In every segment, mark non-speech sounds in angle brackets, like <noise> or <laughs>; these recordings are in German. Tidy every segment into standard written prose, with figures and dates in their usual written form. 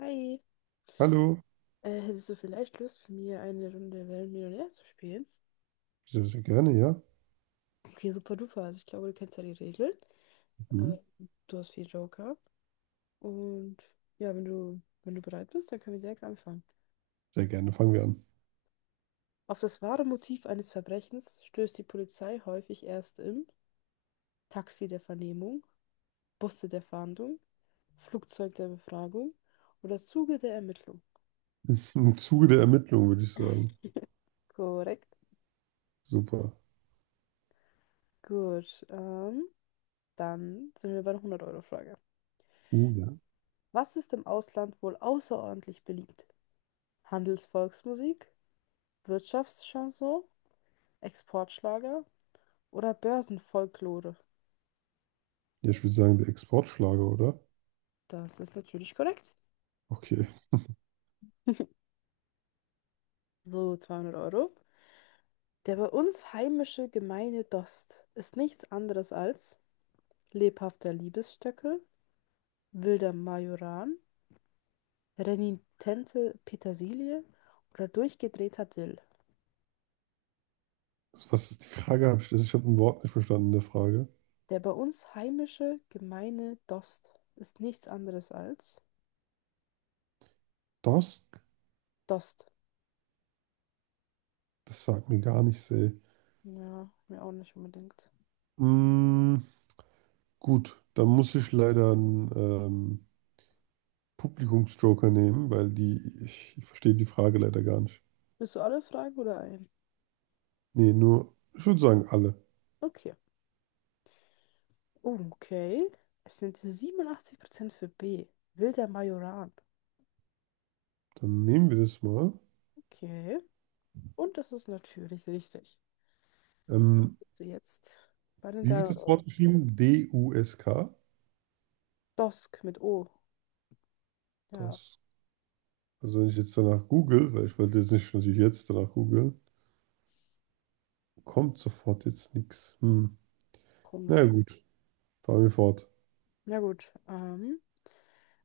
Hi, Hallo, hättest du vielleicht Lust, mit mir eine Runde Wer wird Millionär zu spielen? sehr, sehr gerne, ja. Okay, super duper. Also ich glaube, du kennst ja die Regeln. Äh, Mhm. Du hast vier Joker. Und ja, wenn du, wenn du bereit bist, dann können wir direkt anfangen. Sehr gerne, fangen wir an. Auf das wahre Motiv eines Verbrechens stößt die Polizei häufig erst im Taxi der Vernehmung, Busse der Fahndung, Flugzeug der Befragung oder Zuge der Ermittlung. <laughs> Im Zuge der Ermittlungen würde ich sagen. Korrekt. Super. Gut, dann sind wir bei der 100-Euro-Frage. Ja. Was ist im Ausland wohl außerordentlich beliebt? Handelsvolksmusik, Wirtschaftschanson, Exportschlager oder Börsenfolklore? Ja, ich würde sagen, der Exportschlager, oder? Das ist natürlich korrekt. Okay. So, 200 Euro. Der bei uns heimische gemeine Dost ist nichts anderes als lebhafter Liebesstöckel, wilder Majoran, renitente Petersilie oder durchgedrehter Dill. Was ist die Frage habe ich, ich habe ein Wort nicht verstanden in der Frage. Der bei uns heimische gemeine Dost ist nichts anderes als Das, Dost. das sagt mir gar nichts, ey. Ja, mir auch nicht unbedingt. Mm, gut, dann muss ich leider einen Publikumsjoker nehmen, ich verstehe die Frage leider gar nicht. Willst du alle Fragen oder ein? Nee, nur, ich würde sagen, alle. Okay. Oh, okay. Es sind 87% für B. Wilder Majoran. Dann nehmen wir das mal. Okay. Und das ist natürlich richtig. So, Ähm, bist du jetzt bei den Wie wird 300 das Euro. Wort geschrieben? D-U-S-K. Dosk mit O. Ja, Das, also wenn ich jetzt danach google, weil ich wollte jetzt nicht natürlich jetzt danach googeln, kommt sofort jetzt nichts. Hm. Na ja, komisch. gut, fahren wir fort. Na gut.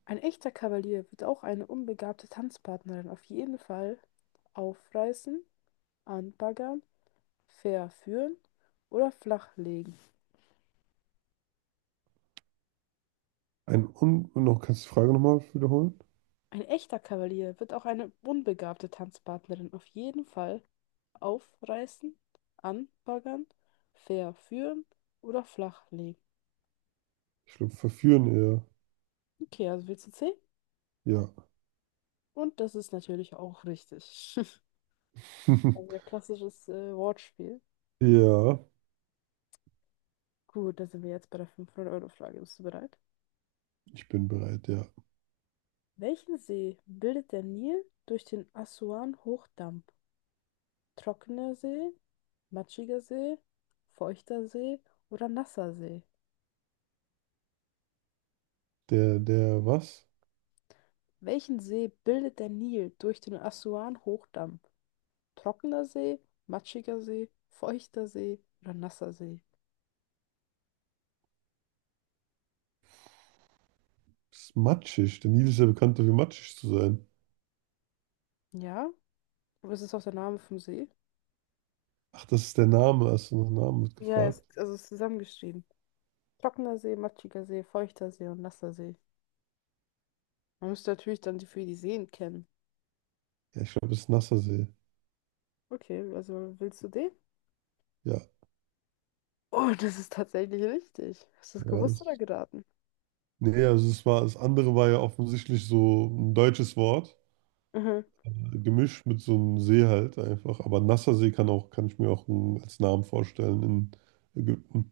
Ein echter Kavalier wird auch eine unbegabte Tanzpartnerin auf jeden Fall aufreißen, anbaggern, verführen oder flachlegen. Ein Un und noch, Kannst du die Frage nochmal wiederholen? Ein echter Kavalier wird auch eine unbegabte Tanzpartnerin auf jeden Fall aufreißen, anbaggern, verführen oder flachlegen. Ich glaube, verführen eher. Okay, also wir zu C. Ja. Und das ist natürlich auch richtig. <laughs> Also ein <laughs> klassisches Wortspiel. Ja, Gut, da sind wir jetzt bei der fünfhundert euro frage. Bist du bereit? ich bin bereit, ja. Welchen See bildet der Nil durch den Assuan-Hochdamm? Trockener See, matschiger See, feuchter See oder nasser See? Was? Welchen See bildet der Nil durch den Assuan-Hochdamm? Trockener See, matschiger See, feuchter See oder nasser See? Ist matschig. Der Nil ist ja bekannt dafür, matschig zu sein. Ja, aber es ist auch der Name vom See. Ach, das ist der Name. Hast du nach Namen wird Ja, es, gefragt? also es ist zusammengeschrieben. Trockener See, matschiger See, feuchter See und nasser See. Man müsste natürlich dann die für die Seen kennen. Ja, ich glaube, das ist Nassersee. Okay, also willst du den? Ja, Oh, das ist tatsächlich richtig. Hast du das ja, gewusst oder das geraten? Nee, also es war, das andere war ja offensichtlich so ein deutsches Wort, Mhm. Gemischt mit so einem See halt einfach. Aber Nassersee kann ich mir auch als Namen vorstellen in Ägypten.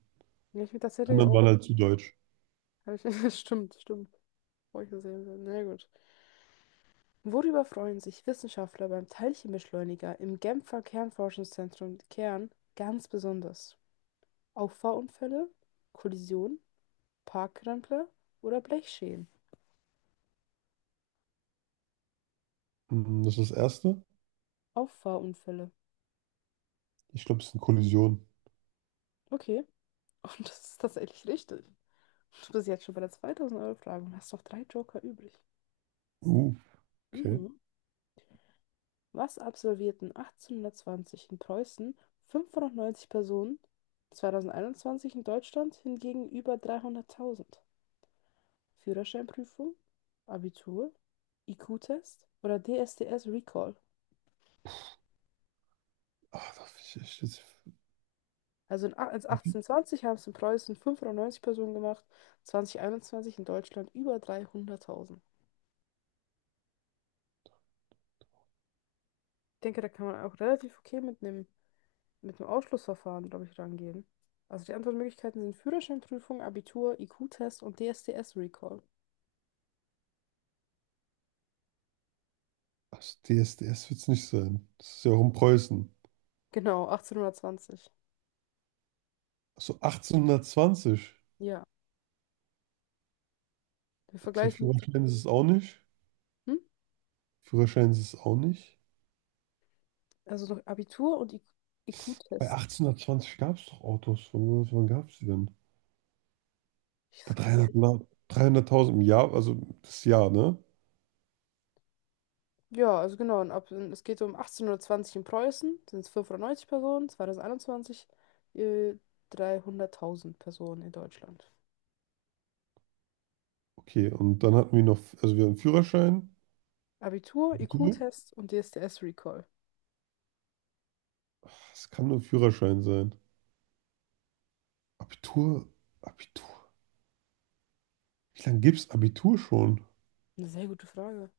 Ja, ich bin tatsächlich Anderen auch. waren halt zu deutsch. Hab ich, <laughs> stimmt, stimmt. Feuchter See. Na gut. Worüber freuen sich Wissenschaftler beim Teilchenbeschleuniger im Genfer Kernforschungszentrum Kern ganz besonders? Auffahrunfälle, Kollisionen, Parkrempler oder Blechschäden? Mhm. Das ist das erste. Auffahrunfälle. Ich glaube, es ist eine Kollision. Okay, <laughs> und das ist tatsächlich richtig. Du bist jetzt schon bei der 2000-Euro-Frage und hast noch drei Joker übrig. Uh, okay. Mhm. Was absolvierten 1820 in Preußen 590 Personen, 2021 in Deutschland hingegen über 300.000? Führerscheinprüfung, Abitur, IQ-Test oder DSDS Recall. Da ich echt jetzt. Also als 1820 haben es in Preußen 590 Personen gemacht, 2021 in Deutschland über 300.000. Ich denke, da kann man auch relativ okay mit einem Ausschlussverfahren, glaube ich, rangehen. Also die Antwortmöglichkeiten sind Führerscheinprüfung, Abitur, IQ-Test und DSDS Recall. Ach, DSDS wird es nicht sein. Das ist ja auch in Preußen. Genau, 1820. Achso, 1820. Ja, wir Der vergleichen jetzt. Führerschein ist es auch nicht. Hm? Führerschein ist es auch nicht. Also noch Abitur und Bei IQ-Test. 1820 gab es doch Autos. Wann gab es die denn? Ich, Bei das kann ich ja. 300 La- 300.000 im Jahr, also das Jahr, ne? Ja, also genau. Und ab, es geht so um 1820 in Preußen, sind es 590 Personen, 2021 äh, 300.000 Personen in Deutschland. Okay, und dann hatten wir noch, also wir haben Führerschein, Abitur, Abitur. IQ-Test und DSDS-Recall. Ach, es kann nur Führerschein sein. Abitur, Abitur. Wie lange gibt's Abitur schon? Eine sehr gute Frage.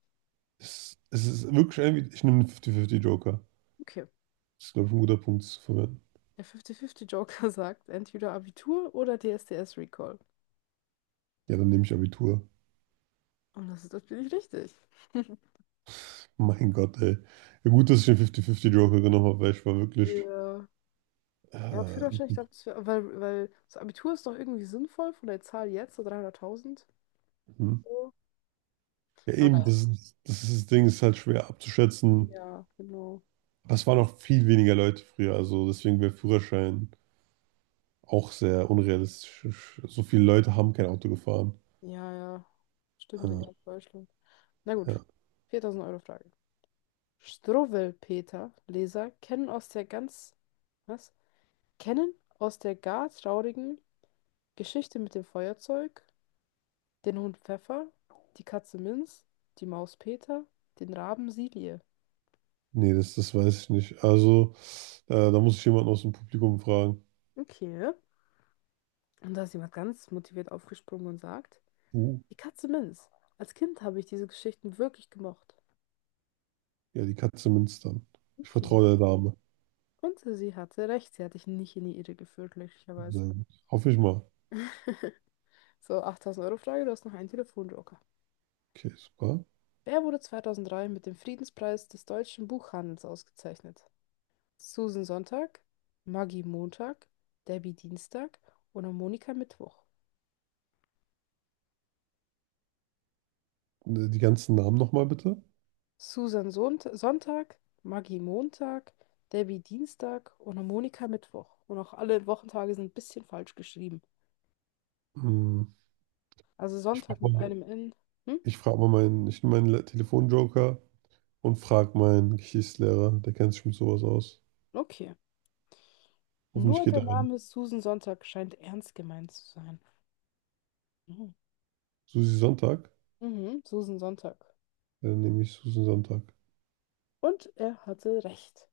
Es ist wirklich irgendwie, ich nehme einen 50-50 Joker. Okay. Das ist, glaube ich, ein guter Punkt zu verwenden. Der 50-50-Joker <laughs> sagt entweder Abitur oder DSDS-Recall. Ja, dann nehme ich Abitur. Und das ist natürlich richtig. <laughs> <laughs> Mein Gott, ey. Ja, gut, dass ich den 50-50 Joker genommen habe, weil ich war wirklich. Ja, Äh, ja, Führerschein, ich glaube, das wär- weil, weil das Abitur ist doch irgendwie sinnvoll von der Zahl jetzt, so 300.000. hm. So. Ja, Aber eben, naja, das ist das Ding, ist halt schwer abzuschätzen. ja, genau. Aber es waren auch viel weniger Leute früher, also deswegen wäre Führerschein auch sehr unrealistisch. So viele Leute haben kein Auto gefahren. Ja, ja. Stimmt, in Ja, ganz Deutschland. Na gut. ja. Viertausend Euro Frage. Struwwelpeter Leser kennen aus der ganz, was? Kennen aus der gar traurigen Geschichte mit dem Feuerzeug, den Hund Pfeffer, die Katze Minz, die Maus Peter, den Raben Silie. Nee, das weiß ich nicht. Also, da muss ich jemanden aus dem Publikum fragen. Okay. Und da ist jemand ganz motiviert aufgesprungen und sagt, Uh, die Katze Minz. Als Kind habe ich diese Geschichten wirklich gemocht. ja, die Katze Münstern. Ich Okay. vertraue der Dame. Und sie hatte recht, sie hat dich nicht in die Irre geführt, Sehr glücklicherweise. gut. Hoffe ich mal. <laughs> So, 8000-Euro-Frage, du hast noch einen Telefonjoker. Okay, super. Wer wurde 2003 mit dem Friedenspreis des deutschen Buchhandels ausgezeichnet? Susan Sonntag, Maggie Montag, Debbie Dienstag oder Monika Mittwoch? Die ganzen Namen nochmal bitte. Susan Sont Sonntag, Maggie Montag, Debbie Dienstag oder Monika Mittwoch. Und auch alle Wochentage sind ein bisschen falsch geschrieben. Hm, Also Ich frage Sonntag mit mal, einem N. Hm? ich frag mal meinen, Ich nehme meinen Telefonjoker und frage meinen Geschichtslehrer. Der kennt sich mit sowas aus. Okay. Hoffentlich Nur geht der er ein. Name Susan Sonntag scheint ernst gemeint zu sein. Mhm. Susi Sonntag. Mhm. Susan Sonntag. Dann nehme ich Susan Sonntag. Und er hatte recht.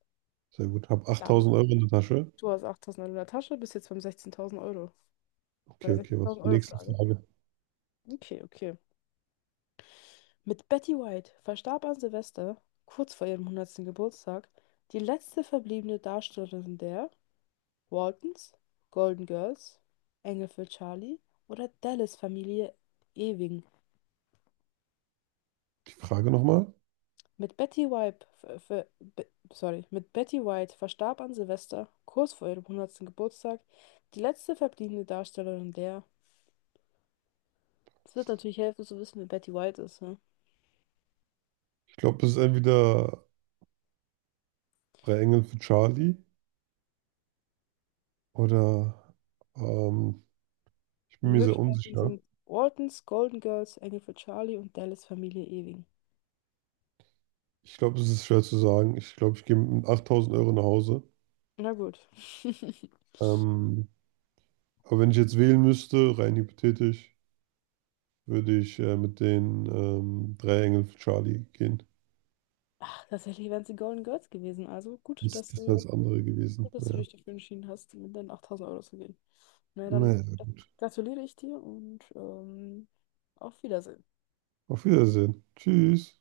Sehr gut. Hab Damit. 8000 Euro in der Tasche. Du hast 8.900 in der Tasche, bist jetzt beim 16.000 Euro. Bei Okay, der okay, was ist 16.000 die Euro nächste Frage. Frage? Okay, okay. Mit Betty White verstarb an Silvester, kurz vor ihrem hundertsten Geburtstag, die letzte verbliebene Darstellerin der Waltons, Golden Girls, Engel für Charlie oder Dallas-Familie Ewing. Die Frage nochmal. Mit Betty White, ver- ver- be, Sorry, mit Betty White verstarb an Silvester, kurz vor ihrem hundertsten Geburtstag, die letzte verbliebene Darstellerin der. Es wird natürlich helfen zu wissen, wer Betty White ist. Ne? Ich glaube, es ist entweder Drei Engel für Charlie oder ähm, ich bin Die mir sehr Möglichkeiten, Mhm, unsicher. sind Ortons, Golden Girls, Engel für Charlie und Dallas Familie Ewing. Ich glaube, es ist schwer zu sagen. Ich glaube, ich gehe mit 8000 Euro nach Hause. Na gut. <laughs> Ähm, aber wenn ich jetzt wählen müsste, rein hypothetisch, würde ich mit den Drei Engel für Charlie gehen. Ach, tatsächlich wären sie Golden Girls gewesen. Also Das, das wäre das andere gewesen. gut, dass du Naja. dich dafür entschieden hast, mit deinen 8.000 € zu gehen. Na dann Naja. gratuliere ich dir und auf Wiedersehen. Auf Wiedersehen. Tschüss.